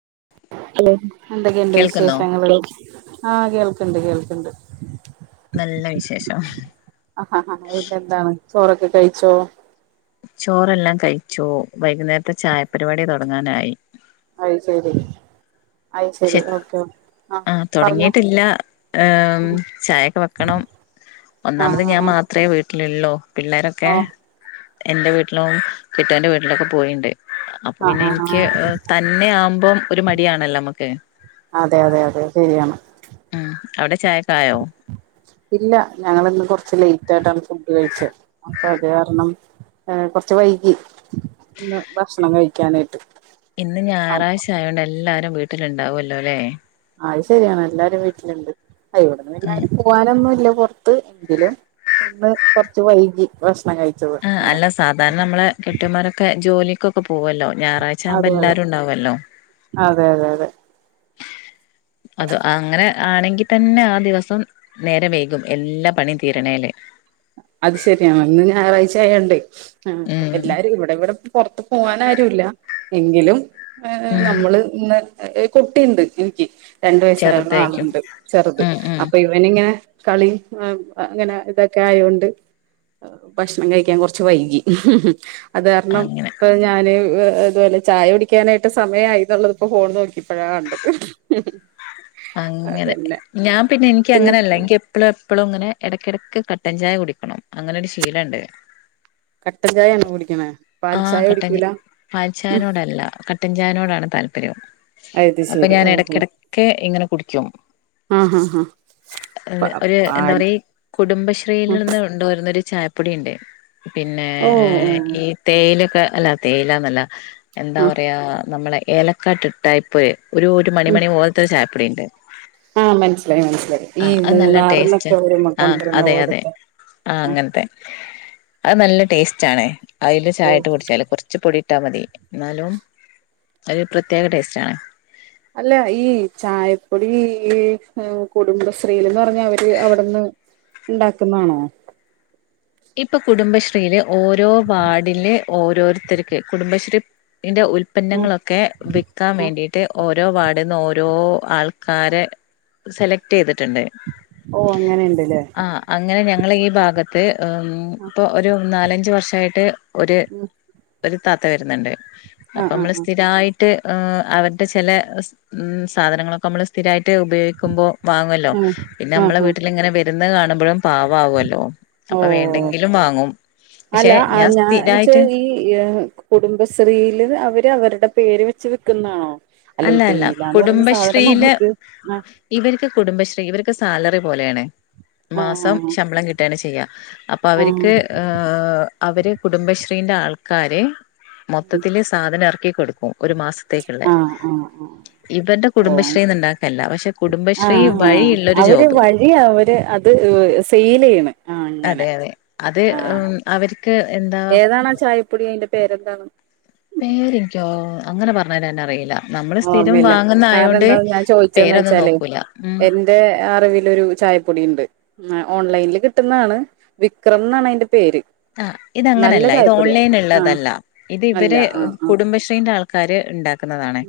[unintelligible] എന്തൊക്കെ ഉണ്ട് കേൾക്കുന്നോ വിശേഷങ്ങള് ആഹ് കേൾക്ക്ണ്ട് കേൾക്ക്ണ്ട് നല്ല വിശേഷം ആഹ് ആഹ് പിന്നെന്താണ് ചോറൊക്കെ കഴിച്ചോ ചോറെ എല്ലാം കഴിച്ചു വൈകുന്നേരത്തെ ചായപരിപാടി തുടങ്ങാനായി അയി ശരി അയ് ശരി ഓക്കെ ആഹ് ആ പറഞ്ഞോ തുടങ്ങിട്ടില്ല ഏ ചായക്കെ വെക്കണം ആഹ് ഒന്നാമത് ഞാൻ ആഹ് ആഹ് മാത്രമേ വീട്ടിലുള്ളൂ പിള്ളേരൊക്കെ ഓഹ് എന്റ വീട്ടിലും കെട്ടിയോന്റെ വീട്ടിലൊക്കെ പോയിണ്ട് അപ്പൊ പിന്നെ ആഹ് ആഹ് എനിക്ക് ആഹ് തന്നെ ആവുമ്പം ഒരു മടിയാണല്ലമ്മ ക്കേ അതെ അതെ അതെ ശരിയാണ് ഉം അവിടെ ചായേക്കായോ? ഇല്ല ഞങ്ങളിന്ന് കൊറച്ച് ലേറ്റായിട്ടാണ് ഫുഡ് കഴിച്ച അപ്പൊ അത് കാരണം ഏഹ് കൊറച്ച് വൈകി ഇന്ന് ഭക്ഷണം കഴിക്കാനായിട്ട് ഇന്ന് അപ്പൊ ഞായറാഴ്ച ആയോണ്ട് എല്ലാരും വീട്ടില് ഇണ്ടാവുല്ലോല്ലേ അത് ശരിയാണ് എല്ലാരും വീട്ടില്ണ്ട് ആ ഇവിട്ന്ന് ഉം എല്ലാരും പോവാനൊന്നും ഇല്ല പൊറത്ത് എങ്കിലും ഇന്ന് കൊറച്ച് വൈകി ഭക്ഷ് ആ അല്ല സാധാരണ നമ്മളെ കെട്ടിയോൻമാരൊക്കെ ജോലിക്കൊക്ക പോ പോവല്ലോ ഞായറാഴ്ച ആവുമ്പ അതെ അതെ എല്ലാരും ഉണ്ടാവുവല്ലോ അതെ അതെ അതെ അതാ ആ അങ്ങനെ ആണെങ്കി തന്നെ ആ ദിവസം നേരെ വൈകും എല്ലാ പണിയും തീരണേല് അത് ശരിയാണ് ഇന്ന് ഞായറാഴ്ച ആയോണ്ടേ ഉം എല്ലാരും ഇവിടെവിട പൊറത്ത് പോവാനാരുല്ല എങ്കിലും ഏഹ് ഏഹ് ഉം നമ്മള് ഇന്ന് എ എ കുട്ടിയിണ്ട് എനിക്ക് രണ്ടു വയസ്സായുള്ള ചെറുതായിരിക്കും ആളുണ്ട് ചെറുത് ഉം ഉം അപ്പൊ ഇവനിങ്ങനെ കളി മ്മ് ആ അങ്ങനെ ഇതൊക്കെ ആയോണ്ട് ഏഹ് ഭക്ഷണം കഴിക്കാൻ കൊറച്ച് വൈകി അത് കാരണം അങ്ങനെ ഇപ്പൊ ഞാന് ഉം ഇതുപോലെ ചായ കുടിക്കാനായിട്ട് സമയായിന്നുള്ളത് ഇപ്പോ ഫോൺ നോക്കിപ്പഴാ കണ്ടത്. അങ്ങനെ അതന്നെ ഞാൻ പിന്നെ എനിക്ക് അങ്ങനല്ല എനിക്ക് എപ്പളും പ്പളും ഇങ്ങനെ എടക്കിടയ്ക്ക് കട്ടൻ ചായ കുടിക്കണം അങ്ങനെ ഒരു ശീലണ്ട് കട്ടൻ ചായാണോ കുടിക്കണേ പാൽ ആ ചായ കുടിക്കൂലാ, ഉം കെട്ടൻ ചായേനോടാണ് താല്പര്യം. അപ്പൊ ശെരി ഞാൻ ഓഹോ എടക്കിടക്കെ കുടിക്കും ആഹ് ആഹ് ആഹ് പ ഏഹ് ഒര് എന്താ പാൽ പറയി കുടുംബശ്രീയിൽ ഉം നിന്ന് കൊണ്ട് വെരു ന്നൊരു ചായപ്പൊടി ഇണ്ട്. പിന്നെ ഓഹ് ഓഹ് ഈ തേയിലൊക്കെ അല്ല തേയിലൊന്നല്ല എന്താ ആഹ് പറയാ നമ്മളെ ഏലക്കാട്ട് ടൈപ്പ് ഒരു ഒരു മണി മണി പോ ആ മനസ്സിലായി മനസ്സിലായി ആ ഈ അത് നല്ല ടേസ്റ്റ് മൂന്നാറിനൊക്കെ വരുമ്മ ആ കൊണ്ടിരുന്ന അതെ അതെ പോലത്തെ ആ അത് നല്ല ടേസ്റ്റ് ആണ് അതില് ചായിട്ട് ഓഹ് കുടിച്ചാല് കുറച്ച് പൊടി ട്ടാ മതി എന്നാലും ഒരു പ്രത്യേക ടേസ്റ്റ് ആണ് അല്ല ഈ ചായപ്പൊടി ഈ കുടുംബശ്രീൽന്ന് പറഞ്ഞ അവര് അവിടെന്ന് ഉണ്ടാക്കുന്നതാണോ ഇപ്പൊ കുടുംബശ്രീയില് ഓരോ വാടില് ഓരോരുത്തർക്ക് കുടുംബശ്രീ ന്റെ ഉൽപന്നങ്ങളൊക്കെ വിൽക്കാൻ വേണ്ടിയിട്ട് ഓരോ ഓരോ വാർഡിൽന്ന് ഓരോ ആൾക്കാരെ സെലക്ട് ചെയ്തിട്ടുണ്ട് ഓഹ് അങ്ങനെയുണ്ടല്ലേ ആ അങ്ങനെ ഞങ്ങളെ ഈ ഭാഗത്ത് ഇപ്പൊ ഒരു നാലഞ്ച് വർഷമായിട്ട് ഒരു ഒരു ത്താത്ത വരുന്നുണ്ട് അപ്പൊ ആഹ് നമ്മള് ആഹ് സ്ഥിരമായിട്ട് ട്ട് അവരുടെ ചില സാധനങ്ങളൊക്കെ നമ്മള് സ്ഥിരമായി ഉപയോഗിക്കുമ്പോ വാങ്ങല്ലോ ആഹ് പിന്നെ ആഹ് നമ്മളെ ആഹ് ആഹ് വീട്ടിലിങ്ങനെ വ എന്ന് കാണു എപ്പോഴും പാവാവുല്ലോ ഓ അല്ല ഞാൻ ഞാൻച്ചാ സ്ഥിരായിട്ട് ഈ കുടുംബശ്രീയില് അവര് അവരുടെ പേര് വെച്ച് വിൽക്കുന്നതാണോ അല്ല അല്ല കുടുംബശ്രീയില് നമുക്ക് ആ ഇവർക്ക് കുടുംബശ്രീ ഇവർക്ക് സാലറി പോലെയാണ് ആ മാസം ശമ്പളം കിട്ടുകാണ് ചെയ്യുക അപ്പൊ ആ അവർക്ക് അവര് കുടുംബശ്രീന്റെ ആൾക്കാര് മൊത്തത്തില് സാധനം ഇറക്ക ക്കികൊടുക്കും ഒരു മാസ ത്തെക്കുള്ളേ ആ ആ ആ ആ ഓ ഉണ്ടാക്കല്ല പക്ഷെ ആ കുടുംബശ്രീ ആ വഴിയുള്ളൊരു അവര് ജോബ് വഴി അവര് അത് സെൽ ചെയ്യണ് ആ അങ്ങനെ അതെ അതെ അത് ആ ഉം അവർക്ക് എന്താ ഏതാണ് ആ ചായപ്പൊടി അതിന്റെ പേരെന്താണ് പേരെനിക്കോ അങ്ങനെ പറഞ്ഞാലെ അറിയില്ല നമ്മള് സ്ഥിരം ഓർമ്മില്ല വാങ്ങുന്ന കാരണം ആയോണ്ട് എന്താ ഞാൻ ചോദിച്ചന്ന് പേരൊന്നും വെച്ചാല് നോക്കൂല ഉം എന്റെ അറിവി ചായപ്പൊടി ഉണ്ട് ഓൺലൈനിൽ കിട്ടുന്നതാണ് വിക്രം എന്നാണ് അതിന്റെ പേര് ആ നല്ല ഇതങ്ങനെയല്ല ഇത് ചായപ്പൊടിയാ ഓൺലൈൻ ആഹ് ഉള്ളതല്ല ഇത് അല്ല ഇവരെ ആഹ് ആഹ് കുടുംബശ്രീന്റെ ആൾക്കാ കാര് ഉണ്ടാക്കും ത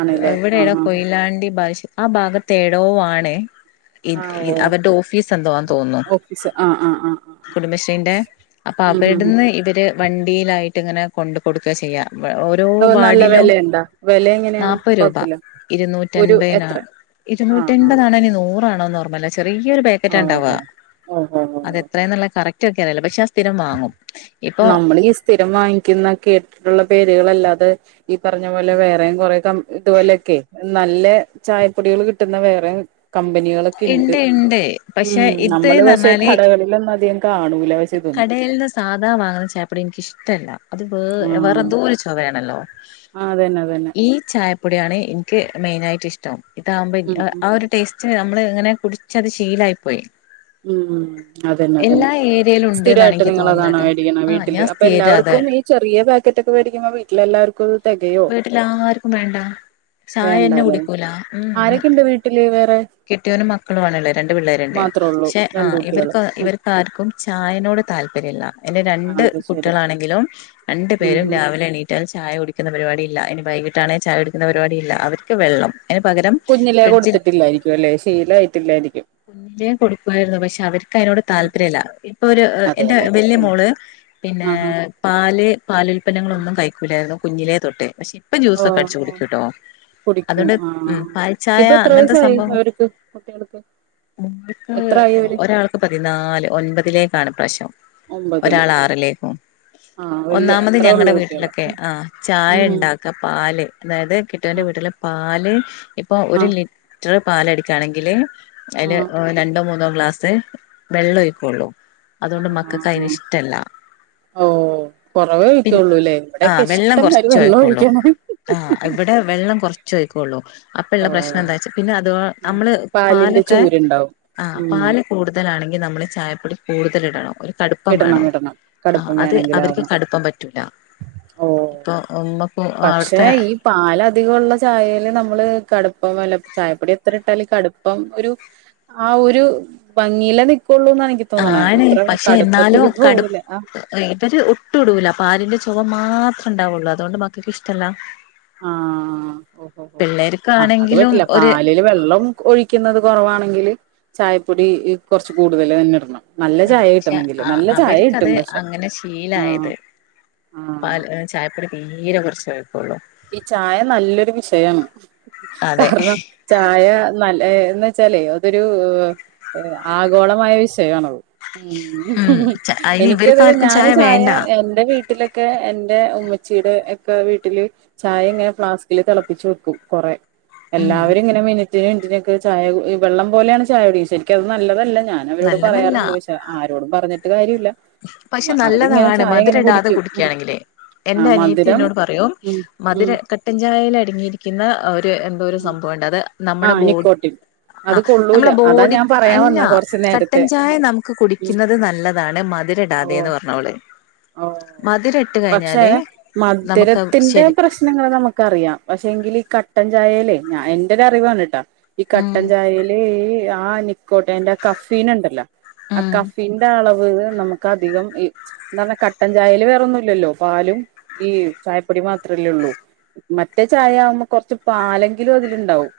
ആണല്ലേ എവിടെട ആഹ് ആഹ് കൊയിലാണ്ടി ബാ്യ ആ ഭാഗത്ത്േടോ ആണ ആഹ് ഓ അവരുടെ ഓഫീസ് എന്തോവാന്ന് തോന്നുന്നു ഓഫീസ് ആഹ് ആഹ് ആഹ് ആഹ് കുടുംബശ്രീന്റെ അപ്പൊ ഉം ഉം അവിടുന്ന് ഇവര് വണ്ടിയിലായിട്ട് ഇങ്ങനെ കൊണ്ട കൊടുക്കുക ചെയ്യാം ഓരോ ഉം നല്ല വാടിലും വെലയുണ്ടാ വെല എങ്ങനെയാണ് നാപ്പത് രൂപ കൊഴപ്പില്ല ഒരു എത്ര ഇരുന്നൂറ്റൻപതിനാണ് ആഹ് ആഹ് ഇരുന്നൂറ്റൻപതാണ നൂറാണോ ന ചെറിയൊരു ബാക്കറ്റ് ഉണ്ടാവുക ഓ ഓ ഓ ഓ അതെത്രന്നുള്ള കറക് ക്കാന പക്ഷെ സ്ഥിരം വാങ്ങും ഇപ്പൊ നമ്മൾ ഈ സ്ഥിരം വാങ്ങിക്കുന്നൊ കേെ കേട്ടിട്ടുള്ള പേരുകളല്ല അത് ഈ പറഞ്ഞ പോലെ വേറെ കൊറെ ക ഇതുപോലെയൊക്കെ നല്ല ചായപ്പൊടികൾ കിട്ടുന്ന വേറെ കമ്പനികളൊക്കെ ഉണ്ട് ഇണ്ട് ഇണ്ട് ഉ പക്ഷെ നമ്മള് പക്ഷെ കടകളിൽൊന്നും അധികം കാണൂ കടയിൽന്ന് സാധാരണ വാങ്ങുന്ന ചേപ്പട എനിക്ക ഇഷ്ടമല്ല അത് വേ വേറെ എന്തോ ഒരു ചവയാണല്ലോ ആ അതന്നെ അതന്നെ പ്പടെയാണ് എനിക്ക് മെയിന ആായിട്ട് ഇഷ്ടം ഇത്ാുമ്പ ഉം ഉം ആ ഒരു ടേസ്റ്റ് നമ്മള് ഇങ്ങനെ കുടിച്ചത് ശീലായി പോയി ഉം അതന്നെ അതന്നെ എല്ലാ ഏരിയയിലും ഉണ്ട്ന്നാണ് സ്ഥിരമായിട്ട് എനിക്ക് തോന്നുന്നത് നിങ്ങളതാണ് ട്ടോ മേടിക്കണം ആ വീട്ടില് ഞാൻ അപ്പൊ സ്ഥിരം അതാ എല്ലാവർക്കും ഈ ചെറിയ പാക്കറ്റ ഒക്കെ മേടിക്കുമ്പോ വീട്ടിലെല്ല ർക്ക വീട്ടിൽ ആർക്കും വേണ്ട ചായ എന്നന്നെ വേണ്ടല്ലേ കുടിക്കൂല ഉ ആരൊക്കെണ്ട് വീട്ടില് വേറെ കെട്ടിയോനും മക്കൾ വേണല്ലോ രണ്ട് പിള്ളേരു ഉണ്ടായി മാത്രേ ഉള്ളൂ പക്ഷെ ആ രണ്ട് കുട്ടികള് ഇവർക്ക് ഉം ഇവർക്കാർക്കും ചായനോട് താല്പര്യല്ല എന്റെ ആഹ് രണ്ട് അത് ശരി കുട്ടികളാണെങ്കിലും രണ്ടു ഉം പേരും ഉം രാവിലെ എണീറ്റാൽ ചായ കുടി പുന്ന പരിപാടി ഇല്ല ഇനി വൈകട്ടാണെിൽ ചായെടുന്ന പരിപാടില്ല അവർക്ക് വെള്ളം അതിന് പകരം കുഞ്ഞിലേ ഫ്രിഡ്ജിൽ കൊടുത്തിട്ടില്ലായിരിക്കും അല്ലെ ശീലായിട്ടില്ലായിരിക്കും കുഞ്ഞിലേ കൊടുക്കുയിരുന്നു പക്ഷെ അവർക്ക് അതിനോട് ഉം താല്പര്യല്ല ഇപ്പൊ ഒരു എന്റെ അതെല്ലേ വലിയ ഉം മോള് പിന്നെ ആഹാ പാല് പാൽ ഉൽപന്നങ്ങളൊന്നും കഴിക്കൂലായിരുന്നു കുഞ്ഞിലെ തൊട്ടെ പക്ഷെ ഇപ്പൊ ജ്യൂസൊക്കെ ഓഹ് അടിച്ചു കുടിക്ക ഓഹ് കേട്ടോ കുടിക്കും അതുകൊണ്ട് ഉ ആഹ് പാൽച്ചായ ഇപ്പൊ എത്ര അങ്ങനത്തെ വയസായി സംഭവംക്ക് അവർക്ക് കുട്ടികൾക്ക് എത്രായി അവര് ഒരാൾക്ക് പതിനാല് ഒൻപതിലേ താണ് പ്രാശ്യം ഒമ്പതില് ഒരാൾ ഓ ആറിലേക്കും ആഹ് വല്യ ഒന്നാമത് അത്രേ ഞങ്ങളടെ ഉള്ളൂ കുട്ടികള് വീട്ടിലൊക്കെ ആ ചായ ഉം ഉണ്ടാക്കപ്പ പാല് അതായത് കിട്ടുവിന്റെ ആഹ് വീട്ടിലെ പാല് ഇപ്പൊ ഒരു ആഹ് ലി റ്റെരു പാല് എടുക്കയാണെങ്കില് അതില് ഓ രണ്ടോ മൂന്നോ ഗ്ലാസ്‌ മം മക്കൾക്ക് അതിന് ഹഹഹ ഇഷ്ടല്ല ഓ കൊറവേ ഒഴിക്കുള്ളൂല്ലേ ഇവിടൊക്കെ ഇഷ്ടം വാലി ചോയ്ക്കോളൂ ആ ഇവിടെ വെ വെള്ളം കുറച്ചോയിക്കോള്ളൂ അപ്പള്ള ഓ പ്രശ്നം എന്താ വച്ച പിന്നെ അത് ആഹ് നമ്മള് പാലിന്റെ പാലൊക്കെ ചൂരുണ്ടാവും ആ ഉം പാല് കൂടുതലാണെങ്കി നമ്മള് ചായപ്പൊടി കൂടുതൽ ഇടണം ഒരു കടുപ്പം ഇടണം വേണോ ഇടണം ആ കടുപ്പം അത് അവർക്ക് വേണെങ്കിലാവണം കടുപ്പം പറ്റൂല ഓ ഒ ഒ ഇമ്മ പക്ഷെ ഈ പാലധികുള്ള ചായെല് നമ്മള് കട [unintelligible] ചായപ്പൊടി എത്ര ഇട്ടാലും കടുപ്പം ഒരു ആ ഒരു ഭംഗയില നി ആണ് പക്ഷെ എന്നാലും കടു പോവൂല ആഹ് ഇവര് ഒട്ടു ഇടൂല പാലിന്റെ ച്ചു ചുഖം മാത്രം ഉണ്ടാവുള്ളൂ അതുകൊണ്ട് മക്കൾക്ക് ഇഷ്ടമല്ല ആഹ ഓ ഓ ആ അത് പിള്ളേർക്കാണെങ്കിലും പറ്റില്ല ഒരു പാലില് വെള്ളം ഒഴിക്കുന്നത് കുറവാണെങ്കില് ചായപ്പൊടി കുറച്ച് കൂടുതൽ തന്നെ ഇടണം നല്ല ആ ചായ പക്ഷെ കിട്ടണമെങ്കില് ആ നല്ല ചായ കിട്ടും അവർക്കത് പക്ഷെ അങ്ങനെ ശീലായത് ആഹ് പാൽ ആഹ് ചായപ്പൊടി തീരെ കുറച്ച് [unintelligible] ഈ ചായ നല്ലൊരു വിഷയം അതെ കാരണം ചായ നല്ല ഏ ന്നെവെച്ചാലേ അതൊരു ആഗോളമായ വി ഷയമാണത് ആ ഹും ഉം അയിന് മംഎനിക്ക് അതില് ഇവർക്കാർക്കും ഞാന് ചായ വേണ്ട എന്റെ വീട്ടിലൊക്കെ എന്റെ ഉമ്മ ച്ചിയുടെ ഒക്കെ വീട്ടില് ചായ എങ്ങനെ ഫ്ലാസ്കില് തിളപ്പിച്ചു വെക്കും കൊറേ ഉം എല്ലാവരും ഇങ്ങനെ മി റ്റിന് മിൻ്റിനൊക്കെ ചായ ഈ വെള്ളം പോലെയാണ് ചായ കുടിക്ക ശരിക്കത് നല്ലതല്ല ഞാൻ അവരോട് നല്ലതല്ല പറയാറുണ്ട് പക്ഷെ ആരോടും പറഞ്ഞി ഒരുകാര്യുല്ല പക്ഷെ നല്ലതാണ് മധുര ഇടാതെ കുടിക്കും ഉം കുടിക്കയാണെങ്കില് ആ എന്റെ അനിയത്തി മധുരം എന്നോട് പറയും ഉം മധുര ഉം കട്ടൻചായേൽകട്ടൻചായേൽ അ ടങ്ങിയിരിക്കുന്ന ആ ഒരു ന്തോരു സംഭവണ്ട് അത് ആ നമ്മുടെ നിക്കോട്ടിൻ ബോആ അത് കൊള്ളൂല നമ്മടെ അതാ ബോഡി ഞാൻ പറയാൻ അല്ല വന്ന കൊറച്ചു കട്ടൻ നേരത്തെ ആ ചായ നമുക്ക് ഉം കുടിക്കുന്നത് നല്ലതാണ് മ ഓ ഇടാതെന്ന് പറഞ്ഞോളെ ഓ പക്ഷേ നമുക്ക് മധുരത്തിന്റെ ശരി പ്രശ്നങ്ങൾ നമുക്ക് അറിയാം പക്ഷെ എങ്കിൽ ഈ ക കട്ടൻചായേല് ഞാ എന്റെ ഒരു അറിവാണാട്ടോ ഈ ഉം കട്ടൻ ചായേല് ആഹ് നിക്കോട്ടെ ന്റെ കഫീൻ ഇണ്ടല്ലോ ആ ഉം കഫീന്റെ അളവ് വ് നമുക്ക് അധികം എന്ത കട്ടൻ ചായേൽ വേറൊന്നുല്ലല്ലോ പാലും ഈ ചായപ്പൊടി മാത്രല്ലേ ഉള്ളൂ മറ്റേ ചായ ആകുമ്പോൾ കൊറച്ച് പാലെങ്കിലും അതില്ണ്ടാവും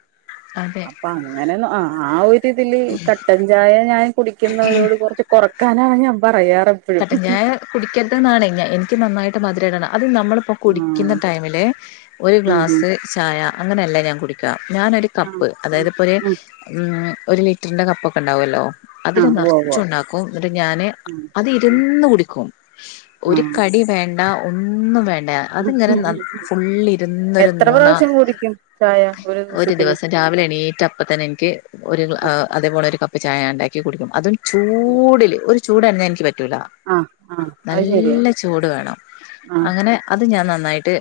അതെ അപ്പൊ അങ്ങനെ ആ ആ ഒര് ഇതില് കട്ടൻ ചായ ഞാൻ കുടിക്കുന്നവരോട് കൊറച്ച് കൊറ കാനാണ് ഞാ പറയാ എപ്പഴും കുടിക്കെരുതെന്നാണ് ഞാൻ എനിക്ക് നന്നായിട്ട് മതിരിടണം അത് നമ്മളിപ്പോൾ കുടിക്കുന്ന ആഹ് ടൈമിൽ ഒരു ഉം ഉം ഗ്ലാസ് ചായ അങ്ങനെല്ല ഞാൻ കുടിക്കാ ഞാനൊരു ആഹ് കപ്പ് ഉം അതായത്പ്പോ ഒരു ഉം ഉം ഒരു ലിറ്ററിന്റെ കപ്പ് ഒക്കെ ഇണ്ടാവൊല്ലോ അതില് ആഹ് ഉവ്വ് ഉവ്വ് നെറച്ചും ണ്ടാക്കും ന്നിട്ട് ഞാന് ഉം അത് ഉം ഇരുന്ന് കുടിക്കും ഒരു ആഹ് കടി വേ ഒന്നും വേണ്ട അത്ങ്ങനെ ഉം ഫുുള്ള ഇരുന്നൊരു എത്ര മൂന്ന പ്രാവശ്യം കുടിക്കും ചായ ഒരു ദിവസത്തില് ദിവസം രാവിലെ എണീറ്റപ്പ തന്നെ എനിക്ക് ഒരു കുടിക്കും അതേപോലെ ഒരു കപ്പ് ചായ ഉണ്ടാക്ക ടുക്കും അതും ഉം ചൂടൽ ഒരു ചൂടാഞനിക്ക് ട ആഹ് ആഹ് അത് ശരിയാ നല്ല ചൂട് വേണം ആഹ് അങ്ങനെ അത് ഞാൻ നന്നായിട്ട്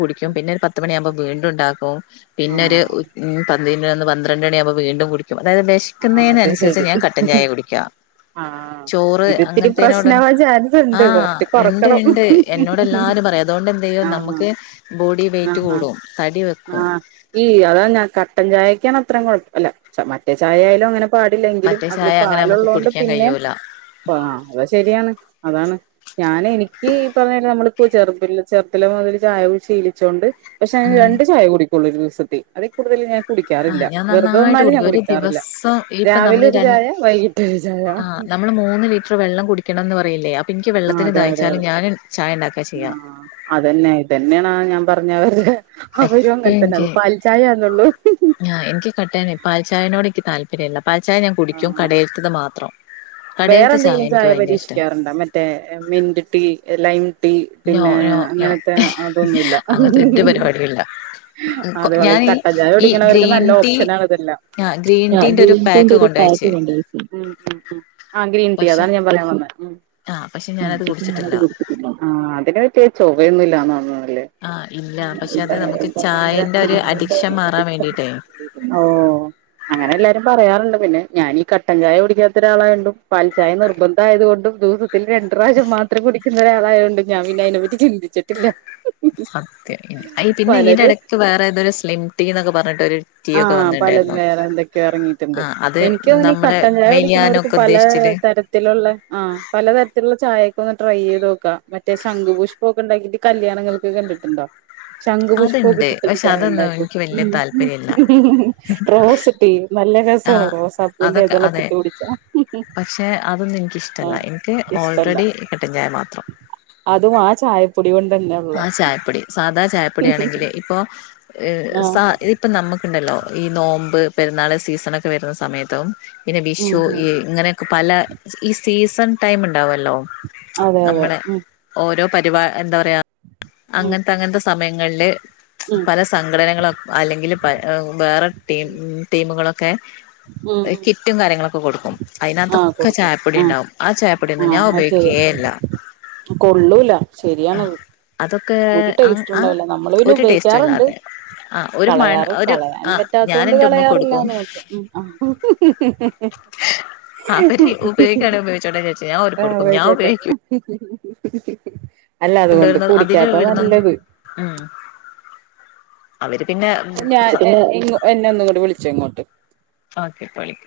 കുടിക്ക പിന്നെ പ മണിയാുമ്പോ വീണ്ട ഉണ്ടാക്കും പിന്നൊ ഒരു ആഹ് ഉ എന്ന് പന്ത്രണ്ട്ണി വീണ്ടും അതായത് ആഹ് അത് വിശിക്കുന്നതിനന്നുസരിച്ച് ശരി ഞാൻ കട്ടൻ ചായ കുടിക്കാം ആഹ് ചോറ് ഇതിത്തിരി അങ്ങനത്തേനോട് പ്രശ്നാവാൻ ചാൻസ് ഉണ്ട് ആഹ കൊറച്ച് ഉണ്ട് കൊറക്കണം ഉണ്ട് എന്നോട് എല്ലാരും പറയാം അതുകൊണ്ട് എന്ത് ചെയ്യോ ആഹ് നമുക്ക് ബോഡി വെറ്റ് ആഹ് കൂടും തടി വെക്കും പട്ടൻ ചായക്കാണ് അത്ര കുഴപ്പല്ല മറ്റ ചായാലും അങ്ങനെ പാടില്ലെങ്കിലും മറ്റേ അതില് ചായ അങ്ങനെ നമുക്ക് പാലള്ളത് കൊണ്ട് കുടിക്കാൻ പിന്നെ കഴിയൂല ആ അത ശരിയാണ് അതാണ് ഞാൻ എനിക്ക് ഈ പറഞ്ഞ നമ്മളിപ്പോ ചെറു ചെറുത്തി മുതല് ചായ ശീലിച്ചൊണ്ട് പക്ഷെ ഉം രണ്ട് ചായ കുടിക്കും തൊഴിൽ സി അതെ കൂടുതൽ ഞാ കുടിക്കാറില്ല ആഹ് ഞാൻ വെറുത നന്നായിട്ട് തന്നാലും ഞാ കുടിക്കും ഒരു കുിക്ക ദിവസം ഇപ്പം നമ്മൾ ര വൈകിട്ട് ഒരു ചായ ആ നമ്മൾ മൂന്ന് ലിറ്റർ വെള്ളം കുടിക്കണംന്ന് പറയാ അ ആ അതെ അതെ അതെ ഉണ്ടാക്കാ ആ ചെയ്യാ അതന്നെ ഇതന്നെയണ ഞാൻ പറഞ്ഞ പറ അവരും എപ്പ അങ്ങനെ തന്നെ എനിക്ക് അത് പാൽചായയാന്നള്ളൂ പിന്നല്ല പാച്ചായ ഞാൻ കുടിക്കും ആഹ് കടയിലൽത്തത് മാത്രം വേറെ കടയിലത്തെ എന്തെങ്കിലും എനിക്ക് ചായ ഭയങ്കര ഇഷ്ടാ പരീക്ഷിക്കാറുണ്ടോ മറ്റേ മിൻതിട്ടീ ലൈം ട്ട നോ പിന്നെ നോ നോ അങ്ങനത്തെ അതൊന്നല്ല അ അങ്ങനത്തെ ഒരു പരിപാടിയില്ല ഞാനീ ഈ കട്ടായടിക്കവർക്ക് ഗ്രീൻ നല്ല ടീ ഓപ്ഷനത ആ ഗ്രീൻ ടീന്റെ ഒരു പാക്ക് കൊണ്ടയച്ച് ആഹ ഗ്രീൻടീ പക്ഷെ അതാണ് ഞാ പറയാൻന്നത്ം ആ പക്ഷെ ഞാനത് കുടിച്ചിട്ടില്ല ആ അതിനെ പറ്റിയ ചൊവൊന്നുംല്ലന്ന് പറഞ്ഞ ആ ഇല്ല പക്ഷെ അത് നമുക്ക് ചായന്റെ ഒരു അഡിക്ഷൻ മാറാൻ വേണ്ടിട്ടേ ഓ അങ്ങനെ എല്ലാരും പറയാറുണ്ട് പിന്നെ ഞാനീ കട്ടൻ ചായ കുടിക്കാത്തൊരാളായകൊണ്ട് പാൽചായ, നിർബന്ധമായതു കൊണ്ടും, ദിവസം രണ്ടുപ്രാവശ്യം മാത്രേ കുടിക്ക കുടിക്കുന്നയൊരാളായ കൊണ്ട്, ഞാൻപിന്നെയതിനെപ്പറ്റി ചിന്തിച്ചിട്ടില്ല. സത്യം. അ.. പിന്നെ യിതിന്റെ പലര് ഇടക്ക് വേറെഏതൊരു സ്ലിംടി യെന്നൊക്കെപറഞ്ഞിട്ട്. ആ... പലതുവേറെയെന്തൊക്കയോ ഇറങ്ങിയിട്ടുണ്ട്. ആ അത് എനിക്കങ്ങനെ നമ്മള് കട്ടൻ ചായ കുടിക്കുന്നവർക്ക് മെലിയാനൊക്കെ ഉദ്ദേശിച്ചില് പലതരത്തിലുള്ള ആ.. പലതരത്തിലുള്ള ചായ ഇപ്പൊ ഒന്ന്ട്രൈചെയ്ത് നോക്കാം. മറ്റേ ശംഖുപുഷ്പമൊക്കെയുണ്ടാക്കിയിട്ട്, കല്യാണങ്ങൾക്ക് കണ്ടിട്ടുണ്ടോ ശംഖുപുഷ്പമൊക്കെ അതുണ്ട് ഇട്ടിട്ട് [unintelligible] പക്ഷെ ചായ അതൊന്നും ഒണ്ടാക്കും, എനിക്ക് മ് വലിയ മ് താല്പര്യമില്ല റോസ് ടീ നല്ല [unintelligible] ആ രസമാണ്, റോസാപ്പൂവിന്റെ അതൊക്കെ അതെ എതളൊക്കെയിട്ടു കുടിച്ചാൽ, ഹും ഹും പക്ഷെ അതൊന്നും ആ എനിക്കിഷ്ടല്ല എനിക്ക് ഇഷ്ടല്ല ഓൾറെഡി കട്ടൻ ചായ മാത്രം അതും ആ ചായപ്പൊ ആ ചായപ്പൊടി സാധാ ചായപ്പൊടിയാണെങ്കില് ഇപ്പോ ഏ സ ആഹ് ഇതിപ്പം നമ്മക്കുണ്ടല്ലോ ഈ നോമ്പ്, പെരുന്നാള് സീസണാക്കെ വരുന്ന സമയത്തോ പിന്നെ ഉം വിഷു, ഉം ഇ ഇങ്ങനെയൊക്കെ പല സ് ഈ സീസൺ ടൈം ഇണ്ടാവല്ലോ അതെയതെ മ് പരിപാ എന്താ പറയാ അങ്ങനത്തെ അങ്ങനത്തെ സ് സമയങ്ങളില് ഉം പല സംഘടനകളോക് അല്ലെങ്കില് പ വ് വേറെ ടീം ടീമുകളോ ഒക്കെ ഉം ഉം കിറ്റും കാര്യങ്ങളൊക്കെ കൊടുക്കും, ആഹ് അയിനാത്തൊക്കെ കൊടുക്കും ആഹ് ചായപ്പൊടിയുണ്ടാവും, ആ ചായപ്പൊടിയൊന്നും ആഹ് ഞാ അത് ഉപയോഗിക്കേ ഇല്ല, ശരിയാ കൊള്ളൂല ശരിയാണത് ആ അതൊക്കെ ഒരു ആ ആ ടേസ്റ്റുമുണ്ടാവില്ല, നമ്മള് പിന്നെ ഒരു ടേസ്റ്റും ഉപയോഗിക്കാറുണ്ട്, ഇല്ലാതെ ആ ഒരു മണ കളയാറ് ഒരു കളയാൻ ആ ഞാൻ പറ്റാത്തകൊണ്ട് എന്റെ ഉമ്മക്ക് കൊടുക്കും കളയാറില്ലാന്ന് മാത്രം, മ് ആ അവര് ഉപയോഗിക്കാണെ ഉപയോഗിച്ചോട്ടെ വിചാരിച്ച് ഞാൻ ഓര്ക്ക് എ കൊടുക്കും ഞാൻ ഉപയോഗിച്ചോട്ടെ. ഉപയോഗിക്കും ഹും.. ഹും... ഹ് അല്ല അതുകൊണ്ട് കുടി ഇതിലെ വരുന്നെന്ന് മ് ഞാൻ എ എങ്ങും എന്നെ ഒന്നു കൂടി വിളിച്ചോയിങ്ങോട്ട്. ഓക്കെ ഇപ്പ വിളിക്കാം